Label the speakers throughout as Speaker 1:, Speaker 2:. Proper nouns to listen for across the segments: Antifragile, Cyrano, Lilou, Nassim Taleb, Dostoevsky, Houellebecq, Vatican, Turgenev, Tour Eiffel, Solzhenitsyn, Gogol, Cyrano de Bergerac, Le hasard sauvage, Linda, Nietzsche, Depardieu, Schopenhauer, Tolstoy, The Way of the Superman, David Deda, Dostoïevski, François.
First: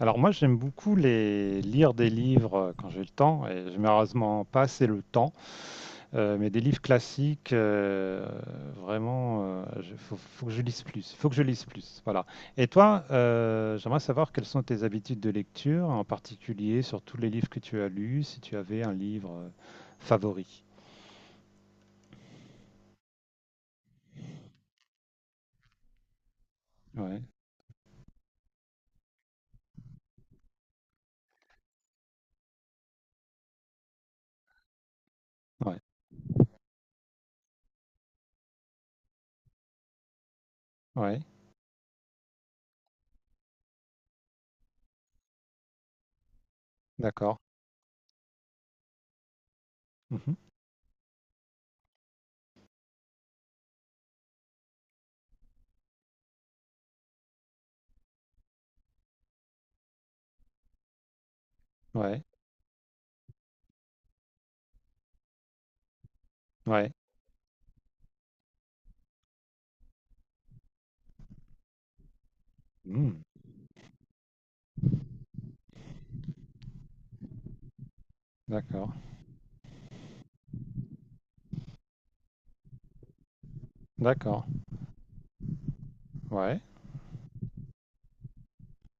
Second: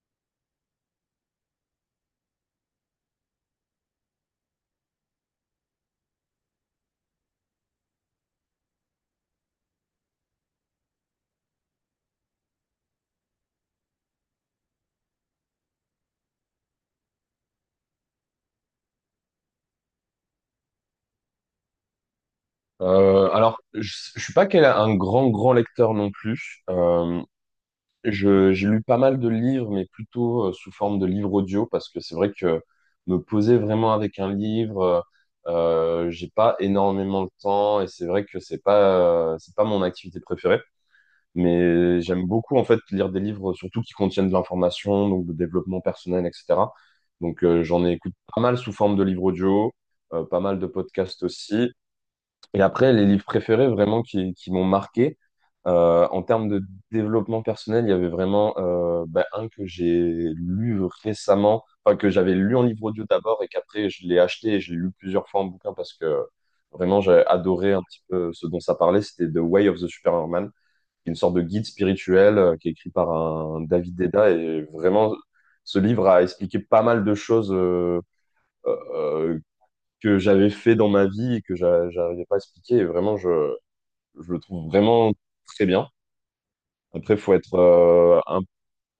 Speaker 1: Alors moi j'aime beaucoup les lire des livres quand j'ai le temps et j'ai malheureusement pas assez le temps, mais des livres classiques vraiment il faut, faut que je lise plus, faut que je lise plus, voilà. Et toi, j'aimerais savoir quelles sont tes habitudes de lecture, en particulier sur tous les livres que tu as lus, si tu avais un livre favori.
Speaker 2: Je suis pas un grand lecteur non plus.
Speaker 1: Ouais,
Speaker 2: J'ai lu pas mal de livres, mais plutôt sous forme de livres audio, parce que c'est vrai que me poser vraiment avec un livre,
Speaker 1: ouais,
Speaker 2: j'ai pas énormément de temps, et c'est vrai que c'est pas mon activité préférée.
Speaker 1: ouais,
Speaker 2: Mais j'aime beaucoup en fait lire des livres, surtout qui contiennent de l'information, donc de développement personnel, etc.
Speaker 1: d'accord.
Speaker 2: Donc, j'en écoute pas mal sous forme de livres audio,
Speaker 1: Mhm.
Speaker 2: pas mal de podcasts aussi. Et après, les livres préférés vraiment qui m'ont marqué, en termes de développement personnel, il y avait vraiment un que j'ai lu récemment, enfin que
Speaker 1: Ouais,
Speaker 2: j'avais lu en livre audio d'abord et qu'après je l'ai acheté et je l'ai lu plusieurs fois en bouquin parce que
Speaker 1: ouais.
Speaker 2: vraiment j'ai adoré un petit peu ce dont ça parlait, c'était The Way of the Superman, une sorte de guide spirituel qui est écrit par
Speaker 1: Hmm,
Speaker 2: un David Deda et vraiment ce livre a expliqué pas mal de choses.
Speaker 1: d'accord,
Speaker 2: Euh, que j'avais fait dans ma vie et que j'arrivais pas à expliquer. Et vraiment, je le
Speaker 1: d'accord.
Speaker 2: trouve vraiment très bien.
Speaker 1: Ouais.
Speaker 2: Après, faut être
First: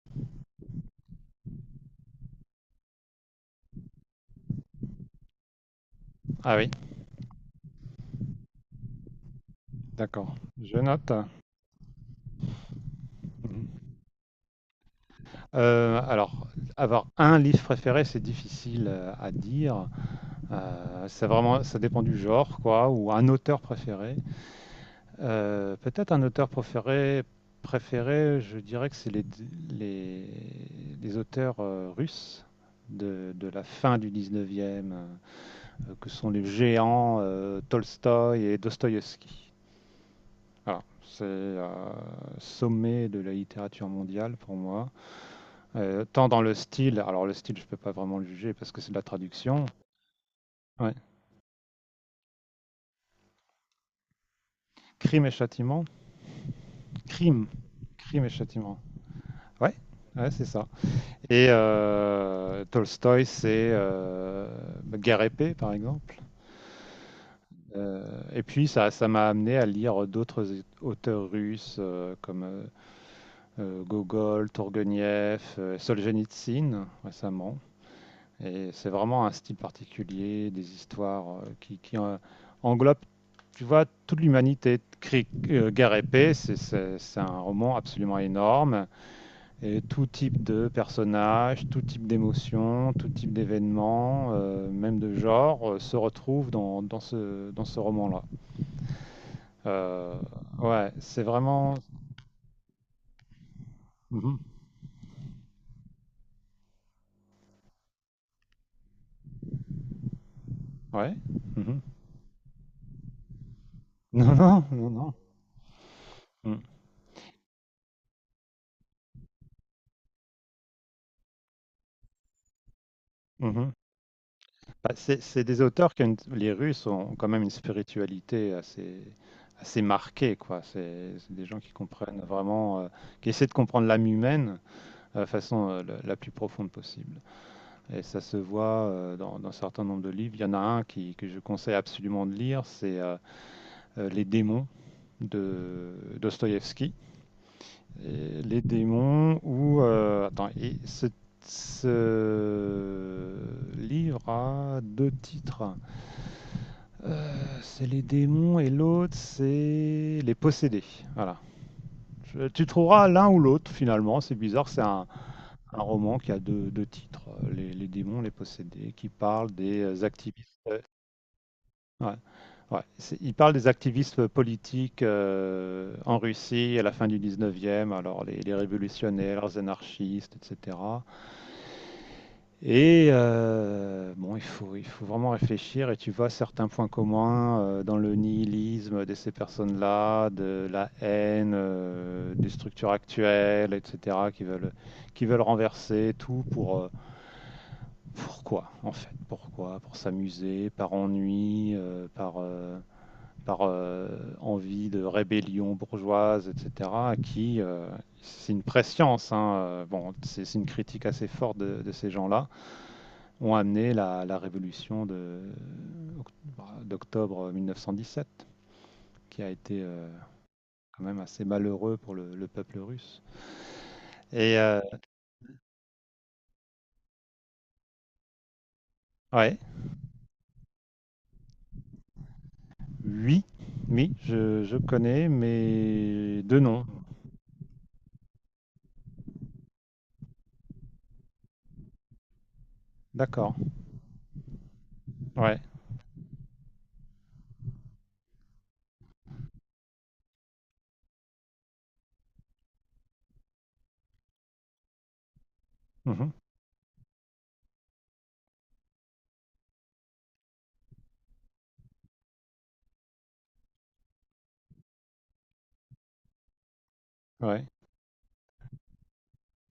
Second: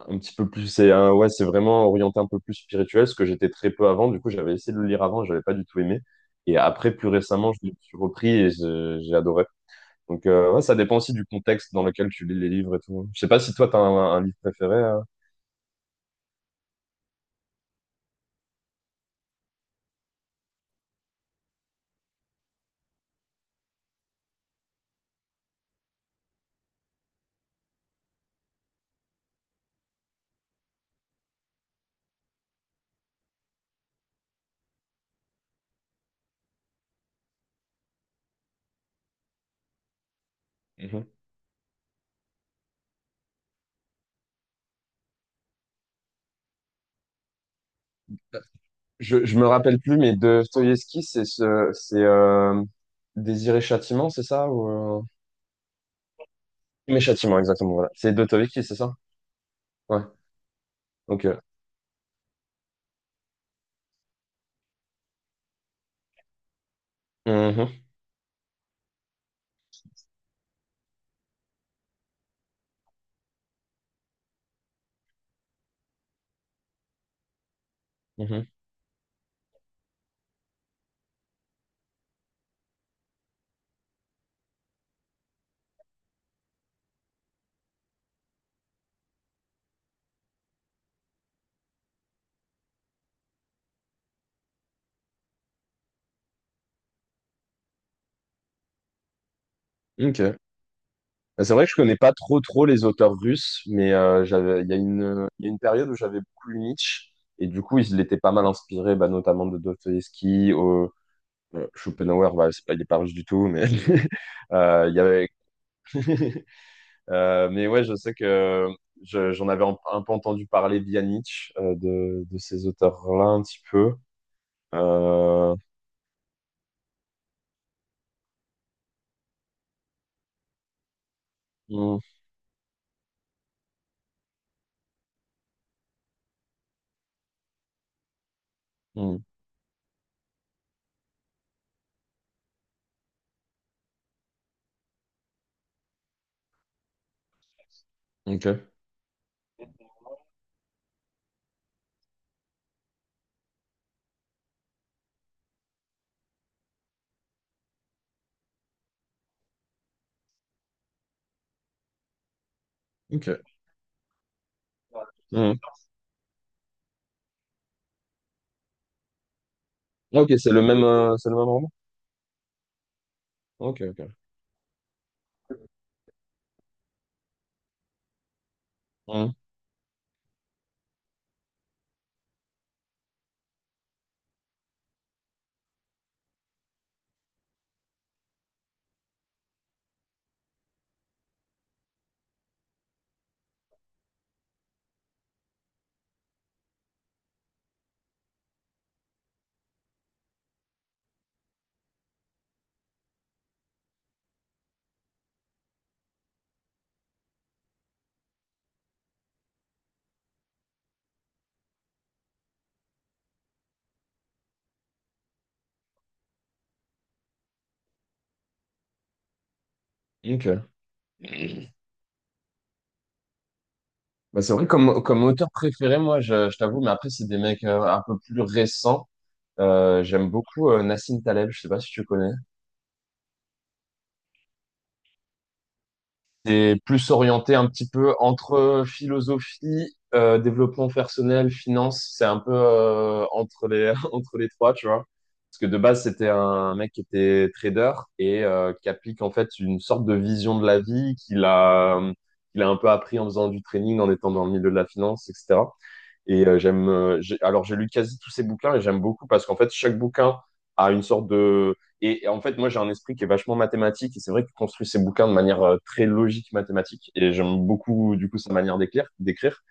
Speaker 2: un petit peu plus. Ouais, c'est vraiment orienté un peu plus spirituel, ce que j'étais très peu avant. Du coup, j'avais essayé de le lire avant, j'avais pas du tout aimé.
Speaker 1: Ah
Speaker 2: Et
Speaker 1: oui,
Speaker 2: après, plus récemment, je l'ai repris et j'ai adoré. Donc,
Speaker 1: d'accord.
Speaker 2: ouais, ça
Speaker 1: Je
Speaker 2: dépend
Speaker 1: note.
Speaker 2: aussi du contexte dans lequel tu lis les livres et tout. Je sais pas si toi, t'as
Speaker 1: Mhm.
Speaker 2: un livre préféré.
Speaker 1: Alors, avoir un livre préféré, c'est difficile à dire. C'est vraiment, ça dépend du genre, quoi, ou un auteur préféré. Peut-être un auteur préféré, préféré, je dirais que c'est les, les auteurs russes de la fin du 19e, que sont les géants Tolstoï et Dostoïevski. Voilà,
Speaker 2: Mhm.
Speaker 1: c'est sommet de la littérature mondiale pour moi. Tant dans le style, alors le style je peux pas vraiment le juger parce que c'est de la
Speaker 2: Je me
Speaker 1: traduction.
Speaker 2: rappelle plus, mais de
Speaker 1: Ouais.
Speaker 2: Dostoïevski, c'est Désir et Châtiment, c'est ça ou,
Speaker 1: Crime et châtiment.
Speaker 2: Crime et châtiment,
Speaker 1: Crime.
Speaker 2: exactement, voilà. C'est
Speaker 1: Crime et
Speaker 2: d'Autovecchi, c'est
Speaker 1: châtiment.
Speaker 2: ça?
Speaker 1: Ouais,
Speaker 2: Ouais.
Speaker 1: ouais c'est ça.
Speaker 2: Ok.
Speaker 1: Et Tolstoy, c'est Guerre et paix, par exemple.
Speaker 2: Mhm,
Speaker 1: Et puis ça m'a amené à lire d'autres auteurs russes comme Gogol, Tourguenieff, Solzhenitsyn récemment.
Speaker 2: mhm.
Speaker 1: Et c'est vraiment un style particulier, des histoires qui englobent, tu vois, toute l'humanité. Guerre épée, c'est un roman absolument énorme. Et tout type de personnages, tout type d'émotions, tout type d'événements, même de genre, se retrouvent dans dans ce roman-là. Euh,
Speaker 2: Ok.
Speaker 1: ouais, c'est
Speaker 2: Bah, c'est vrai que
Speaker 1: vraiment...
Speaker 2: je connais pas trop les auteurs russes, mais
Speaker 1: Mhm.
Speaker 2: j'avais, il y a une période où j'avais beaucoup lu Nietzsche, et du coup, il était pas mal inspiré, bah, notamment de Dostoïevski, au,
Speaker 1: Ouais. Mhm.
Speaker 2: Schopenhauer, bah, c'est pas, il est pas russe du tout, mais
Speaker 1: Non, non, non,
Speaker 2: il y
Speaker 1: non.
Speaker 2: avait.
Speaker 1: Mhm.
Speaker 2: Mais ouais, je sais que j'en avais un peu entendu parler via Nietzsche, de ces auteurs-là un petit
Speaker 1: Mhm.
Speaker 2: peu.
Speaker 1: Bah, c'est
Speaker 2: Euh,
Speaker 1: des auteurs qui les Russes ont quand même une spiritualité assez, assez marquée, quoi. C'est des gens qui
Speaker 2: mhm,
Speaker 1: comprennent vraiment, qui essaient de comprendre l'âme humaine de façon la plus profonde possible. Et ça se voit
Speaker 2: mhm.
Speaker 1: dans un certain nombre de livres. Il y en a un qui, que je conseille absolument de lire, c'est Les démons de Dostoïevski. Et Les
Speaker 2: Ok.
Speaker 1: démons où... attends, et ce livre a deux titres. C'est les démons et l'autre, c'est les possédés. Voilà. Tu trouveras l'un ou
Speaker 2: Ok.
Speaker 1: l'autre finalement. C'est bizarre,
Speaker 2: Hmm.
Speaker 1: un roman qui a deux, deux titres. Les démons, les possédés, qui parle des
Speaker 2: Ah, ok,
Speaker 1: activistes.
Speaker 2: c'est le même roman?
Speaker 1: Ouais, ouais, il parle des
Speaker 2: Ok, ok.
Speaker 1: activistes politiques en Russie à la fin du 19e, alors les
Speaker 2: Hmm.
Speaker 1: révolutionnaires, les anarchistes, etc. Et bon, il faut vraiment réfléchir et tu vois certains points communs dans le nihilisme de ces personnes-là, de la haine, des structures actuelles, etc., qui veulent renverser tout pour, pourquoi, en fait, pourquoi, pour s'amuser, par ennui, par, par envie de rébellion bourgeoise, etc., qui, euh, c'est une prescience, hein, bon, c'est une critique assez forte de ces gens-là ont amené la révolution d'octobre 1917, qui a été
Speaker 2: Ok.
Speaker 1: quand même assez malheureux pour le peuple russe.
Speaker 2: Bah, c'est
Speaker 1: Et
Speaker 2: vrai, comme auteur préféré, moi, je t'avoue, mais après, c'est des mecs un peu plus récents.
Speaker 1: ouais,
Speaker 2: J'aime beaucoup Nassim Taleb, je sais pas si tu connais.
Speaker 1: oui, oui, je connais, mais deux
Speaker 2: C'est
Speaker 1: noms.
Speaker 2: plus orienté un petit peu entre philosophie, développement personnel, finance. C'est un peu
Speaker 1: D'accord.
Speaker 2: entre les, entre les trois, tu vois.
Speaker 1: Ouais.
Speaker 2: Parce que de base, c'était un mec qui était trader et qui applique en fait une sorte de vision de la vie qu'il a, qu'il a un peu appris en faisant du training, en étant dans le milieu de la finance, etc.
Speaker 1: Mhm,
Speaker 2: Et j'aime, alors j'ai lu quasi tous ces bouquins et j'aime beaucoup parce qu'en fait chaque bouquin a une sorte de, et en fait moi j'ai un esprit qui est vachement mathématique et c'est vrai qu'il construit ses bouquins de manière très logique mathématique et
Speaker 1: ouais.
Speaker 2: j'aime beaucoup du coup sa manière d'écrire, d'écrire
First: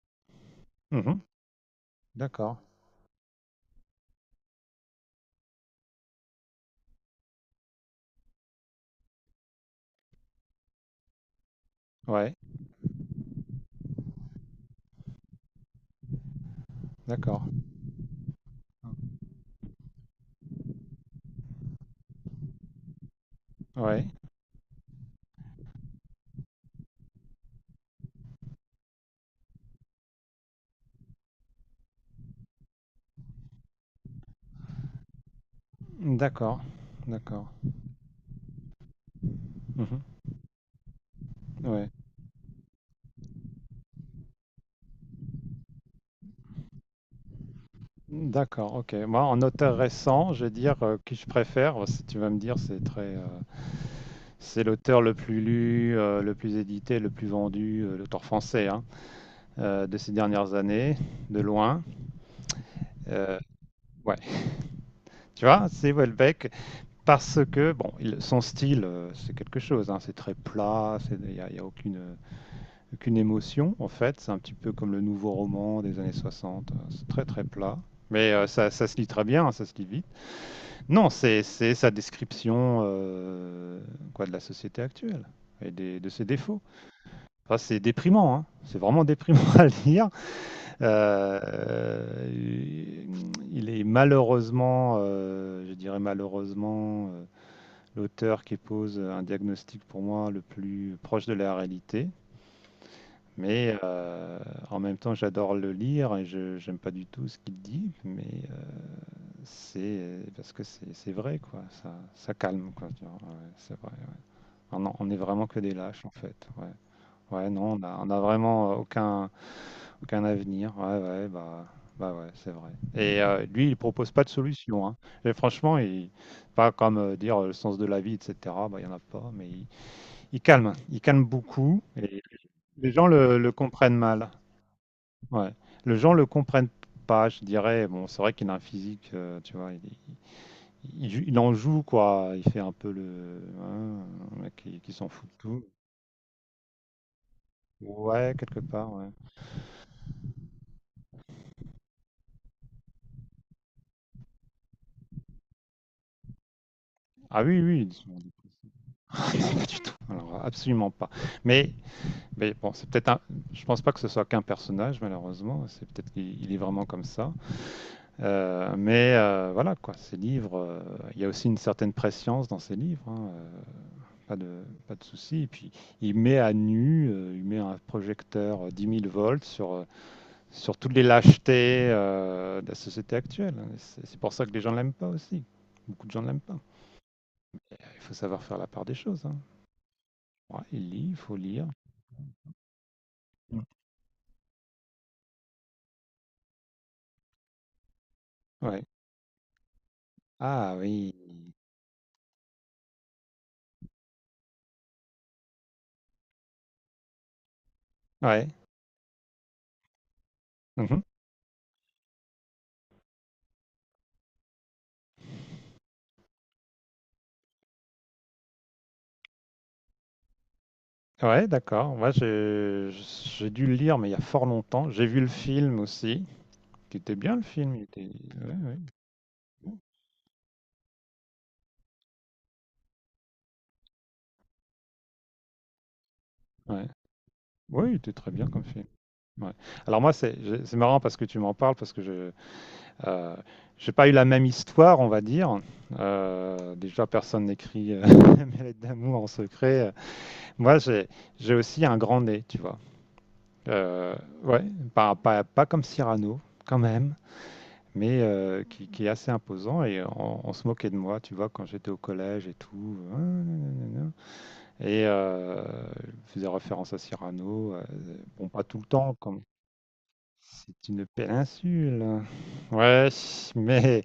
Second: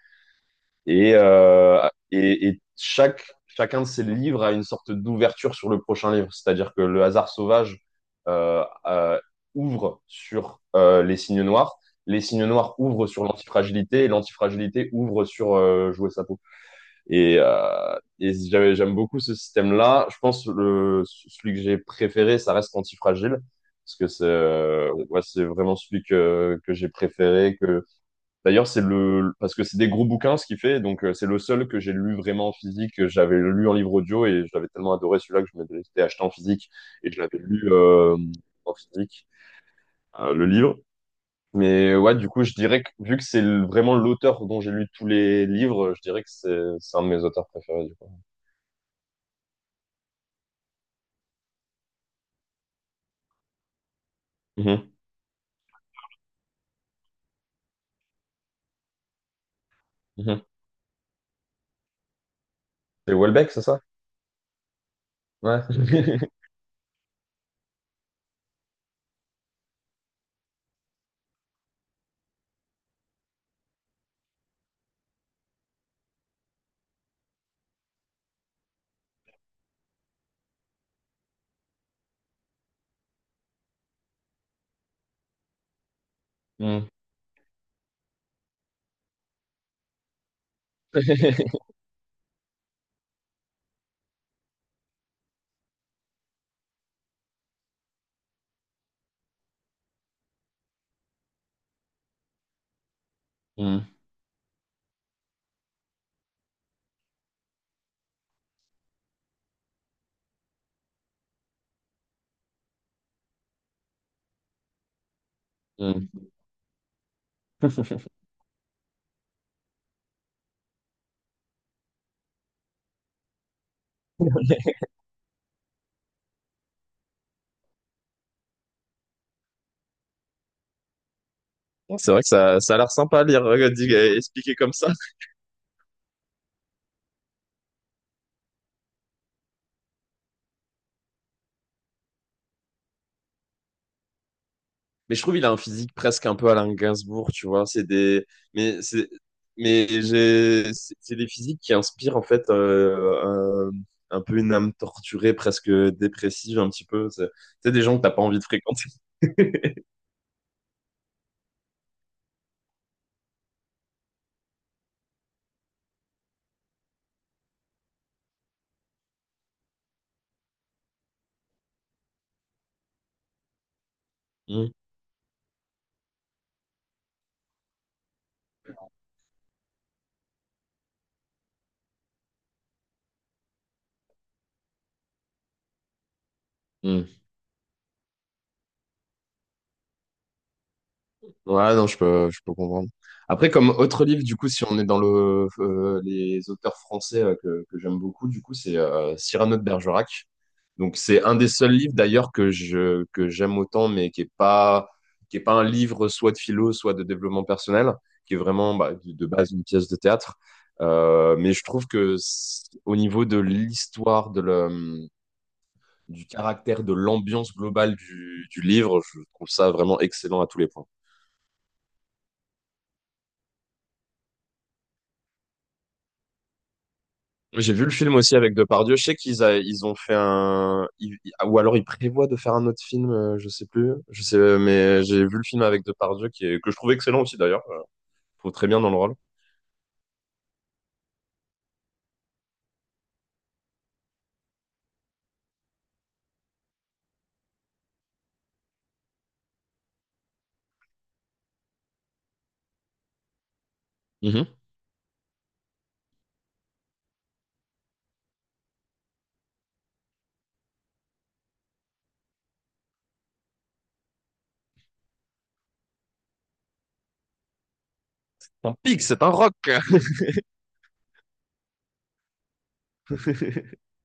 Speaker 2: et,
Speaker 1: Mhm, d'accord.
Speaker 2: et chaque chacun de ces livres a une sorte d'ouverture sur le prochain livre, c'est-à-dire que Le hasard sauvage euh, euh, ouvre sur les
Speaker 1: Ouais.
Speaker 2: signes noirs ouvrent sur l'antifragilité et l'antifragilité ouvre sur jouer sa peau.
Speaker 1: D'accord.
Speaker 2: Et j'aime beaucoup ce système-là. Je pense que le celui que j'ai préféré, ça reste Antifragile, parce
Speaker 1: Ouais.
Speaker 2: que c'est ouais, c'est vraiment celui que j'ai préféré. Que d'ailleurs c'est le parce que c'est des gros bouquins ce qu'il fait, donc c'est le seul que j'ai lu vraiment en physique. Que j'avais lu en livre audio et je l'avais tellement adoré celui-là que je m'étais acheté en
Speaker 1: D'accord.
Speaker 2: physique et je l'avais
Speaker 1: D'accord.
Speaker 2: lu en physique
Speaker 1: Mhm,
Speaker 2: le livre.
Speaker 1: ouais.
Speaker 2: Mais ouais, du coup, je dirais que vu que vraiment l'auteur dont j'ai lu tous les livres, je dirais que c'est un de mes auteurs préférés.
Speaker 1: D'accord. Ok. Moi, en auteur récent, je vais dire qui je préfère. Si tu vas me dire, c'est très c'est
Speaker 2: Mhm.
Speaker 1: l'auteur le plus lu, le plus édité, le plus vendu, l'auteur français hein, de ces
Speaker 2: Mhm.
Speaker 1: dernières années, de loin.
Speaker 2: C'est
Speaker 1: Euh,
Speaker 2: Welbeck, c'est ça?
Speaker 1: ouais, tu
Speaker 2: Ouais.
Speaker 1: vois, c'est Houellebecq parce que bon, son style, c'est quelque chose. Hein, c'est très plat, il y a aucune, aucune émotion en fait. C'est un petit peu comme le nouveau roman des années 60. Euh, c'est très très plat. Mais ça, ça se lit très bien, hein, ça se lit vite. Non, c'est sa description quoi, de la société actuelle de ses défauts.
Speaker 2: Mhm.
Speaker 1: Enfin, c'est déprimant, hein. C'est vraiment déprimant à lire. Euh, il est malheureusement, je dirais malheureusement, l'auteur qui pose un diagnostic pour moi le plus proche de la réalité. Mais
Speaker 2: Mhm.
Speaker 1: en même temps, j'adore le lire et je j'aime pas du tout ce qu'il dit, mais c'est parce que c'est vrai, quoi. Ça calme, quoi. Tu vois. Ouais, c'est vrai, ouais. On est vraiment que des lâches, en
Speaker 2: Mhm.
Speaker 1: fait. Ouais, ouais non, on a vraiment aucun, aucun avenir. Ouais, ouais, bah ouais, c'est vrai. Et lui, il propose pas de solution, hein. Et franchement, pas comme dire le sens de la vie, etc. Bah, il y en a pas, il calme. Il calme beaucoup.
Speaker 2: C'est vrai
Speaker 1: Et
Speaker 2: que ça a l'air
Speaker 1: les gens
Speaker 2: sympa à lire,
Speaker 1: le comprennent mal.
Speaker 2: expliqué comme ça.
Speaker 1: Ouais. Les gens le comprennent pas, je dirais. Bon, c'est vrai qu'il a un physique, tu vois. Il il en joue, quoi. Il fait un peu le, hein, un mec qui s'en
Speaker 2: Mais je
Speaker 1: fout de
Speaker 2: trouve il a un
Speaker 1: tout.
Speaker 2: physique presque un peu Alain Gainsbourg, tu vois. C'est des,
Speaker 1: Ouais, quelque
Speaker 2: mais
Speaker 1: part, ouais.
Speaker 2: c'est, mais j'ai, c'est des physiques qui inspirent en fait un peu une âme torturée, presque dépressive, un petit peu.
Speaker 1: Ah oui,
Speaker 2: C'est
Speaker 1: oui,
Speaker 2: des gens que t'as pas envie de fréquenter.
Speaker 1: pas du tout. Alors, absolument pas. Mais Mais bon, c'est peut-être un. Je pense pas que ce soit qu'un personnage, malheureusement. C'est peut-être qu'il il est vraiment comme ça. Mais voilà, quoi. Ces livres, il y a aussi une certaine prescience dans ces livres. Hein, pas de,
Speaker 2: Mhm.
Speaker 1: pas de souci. Et puis, il met à nu, il met un projecteur 10 000 volts sur, sur toutes les lâchetés de la société actuelle. Hein. C'est pour ça que les gens l'aiment pas aussi. Beaucoup de gens ne l'aiment pas.
Speaker 2: Mhm.
Speaker 1: Il faut savoir faire la part des choses. Hein. Ouais, il lit, il faut lire.
Speaker 2: Ouais, non, je peux comprendre. Après, comme autre livre, du coup, si on est dans le, les auteurs français que j'aime beaucoup, du coup, c'est
Speaker 1: Ouais.
Speaker 2: Cyrano de Bergerac.
Speaker 1: Ah
Speaker 2: Donc,
Speaker 1: oui.
Speaker 2: c'est un des seuls livres, d'ailleurs, que j'aime autant, mais qui est pas un livre soit de philo, soit de développement personnel, qui est
Speaker 1: Ouais.
Speaker 2: vraiment, bah, de base, une pièce de théâtre.
Speaker 1: Mhm.
Speaker 2: Mais je trouve que au niveau de l'histoire, du caractère, de l'ambiance globale du livre, je trouve ça vraiment excellent à tous les points.
Speaker 1: Ouais, d'accord. Moi, j'ai dû le lire, mais il y a fort longtemps. J'ai vu le film aussi, qui était bien le
Speaker 2: J'ai
Speaker 1: film. Il
Speaker 2: vu le
Speaker 1: était...
Speaker 2: film aussi avec
Speaker 1: Ouais, ouais.
Speaker 2: Depardieu. Je sais ils ont fait un, ou alors ils prévoient de faire un autre film, je sais plus. Je sais, mais j'ai vu le film avec Depardieu qui est, que je
Speaker 1: Ouais.
Speaker 2: trouve excellent aussi d'ailleurs.
Speaker 1: Ouais, il était très
Speaker 2: Je
Speaker 1: bien
Speaker 2: trouve
Speaker 1: comme
Speaker 2: très bien
Speaker 1: film.
Speaker 2: dans le rôle.
Speaker 1: Ouais. Alors moi, c'est marrant parce que tu m'en parles, parce que je euh, j'ai pas eu la même histoire, on va dire. Déjà, personne n'écrit mes lettres d'amour en secret. Moi, j'ai aussi un grand nez, tu vois. Euh,
Speaker 2: Mhm.
Speaker 1: ouais, pas comme Cyrano, quand même. Mais qui est assez imposant. Et on se moquait de moi, tu vois, quand j'étais au collège et tout. Ah, nanana. Et je faisais référence à Cyrano. Euh, bon, pas
Speaker 2: C'est un
Speaker 1: tout le
Speaker 2: pig,
Speaker 1: temps,
Speaker 2: c'est un
Speaker 1: comme
Speaker 2: rock.
Speaker 1: c'est une péninsule. Ouais, mais,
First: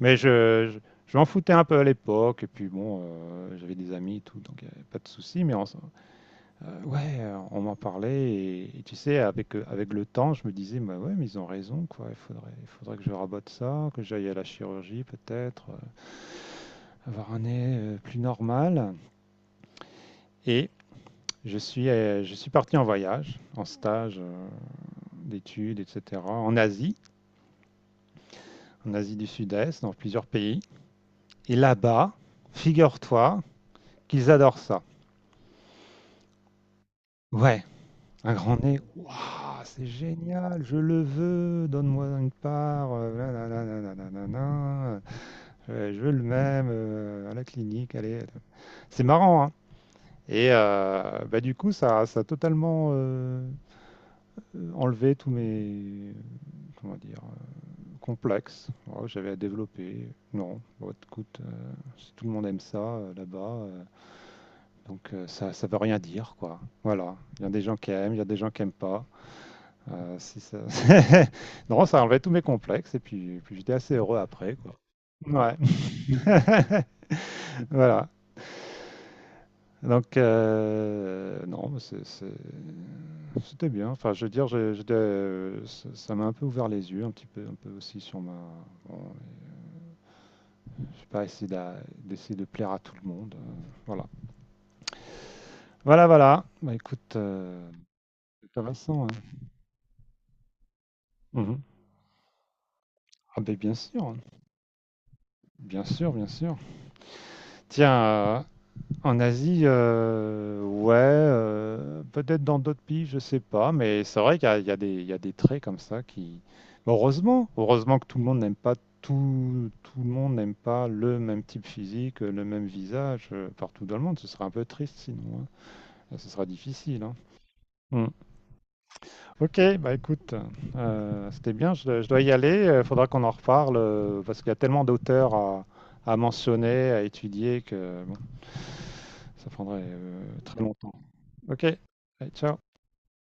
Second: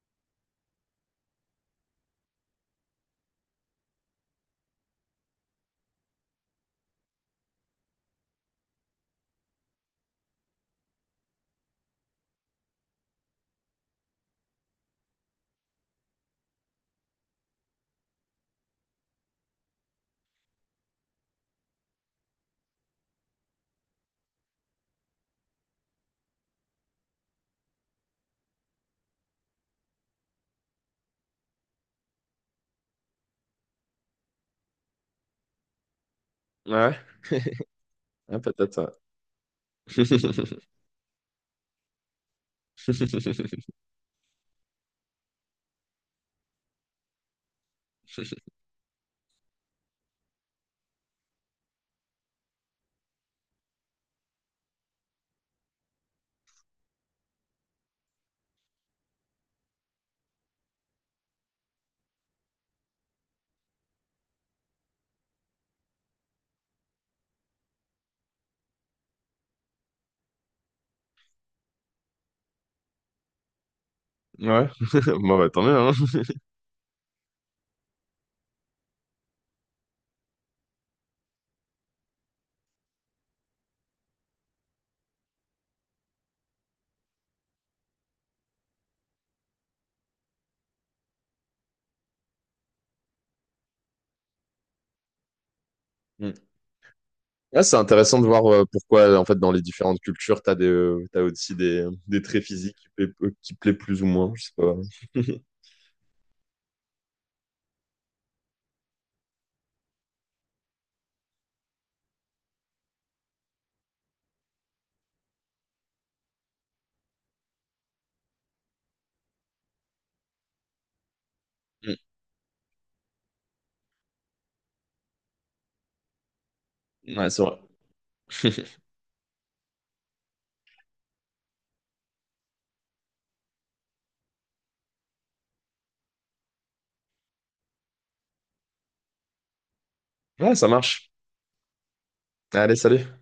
Speaker 1: mais je m'en foutais un peu à l'époque. Et puis bon, j'avais des amis et tout, donc il n'y avait pas de souci. Ouais, on m'en parlait et tu sais, avec, avec le temps, je me disais, bah ouais, mais ils ont raison, quoi. Il faudrait que je rabote ça, que j'aille à la chirurgie peut-être, avoir un nez plus normal. Et je suis parti en voyage, en stage d'études, etc., en Asie du Sud-Est, dans plusieurs pays. Et là-bas, figure-toi qu'ils adorent ça.
Speaker 2: Ouais,
Speaker 1: Ouais, un
Speaker 2: ah,
Speaker 1: grand
Speaker 2: peut-être.
Speaker 1: nez,
Speaker 2: Ouais.
Speaker 1: waouh, c'est génial, je le veux, donne-moi une part, nanana, nanana, nanana, je veux le même à la clinique, allez. C'est marrant, hein. Et bah, du coup, ça a totalement enlevé comment dire, complexes voilà, que j'avais à développer. Non, bon, écoute, si tout le monde aime ça là-bas, donc ça, ça veut rien dire, quoi. Voilà, il y a des gens qui aiment, il y a des gens qui aiment pas. Si ça... non, ça enlevait tous mes complexes et puis, puis j'étais assez heureux après,
Speaker 2: Ouais.
Speaker 1: quoi.
Speaker 2: Bon, bah,
Speaker 1: Ouais.
Speaker 2: tant mieux, hein.
Speaker 1: Voilà. Donc, non, c'était bien. Enfin, je veux dire, j'étais, ça m'a un peu ouvert les yeux, un petit peu, un peu aussi sur ma. Bon, je sais pas, d'essayer de plaire à tout le monde. Euh, voilà. Voilà,
Speaker 2: Mm.
Speaker 1: voilà. Bah, écoute,
Speaker 2: Ouais, c'est intéressant de voir
Speaker 1: c'est intéressant.
Speaker 2: pourquoi, en
Speaker 1: Hein.
Speaker 2: fait, dans les différentes cultures, t'as des, t'as aussi
Speaker 1: Mhm.
Speaker 2: des traits physiques
Speaker 1: Ah,
Speaker 2: qui
Speaker 1: ben,
Speaker 2: plaient
Speaker 1: bien
Speaker 2: plus
Speaker 1: sûr,
Speaker 2: ou
Speaker 1: hein.
Speaker 2: moins. Je sais pas.
Speaker 1: Bien sûr, bien sûr. Tiens, en Asie, ouais, peut-être dans d'autres pays, je sais pas, mais c'est vrai qu'il y a des traits comme ça qui mais heureusement, heureusement que tout le monde n'aime pas tout le monde n'aime pas le même type
Speaker 2: Mm.
Speaker 1: physique, le même visage, partout dans le monde, ce serait un peu triste sinon, hein. Ce sera difficile, hein.
Speaker 2: Ouais, c'est vrai.
Speaker 1: Mmh. Ok, bah écoute, c'était bien, dois je dois y aller. Il faudra qu'on en reparle parce qu'il y a tellement d'auteurs à mentionner, à étudier que bon, ça prendrait
Speaker 2: Ouais,
Speaker 1: très
Speaker 2: ça
Speaker 1: longtemps.
Speaker 2: marche.
Speaker 1: Ok, allez, ciao.
Speaker 2: Allez, salut.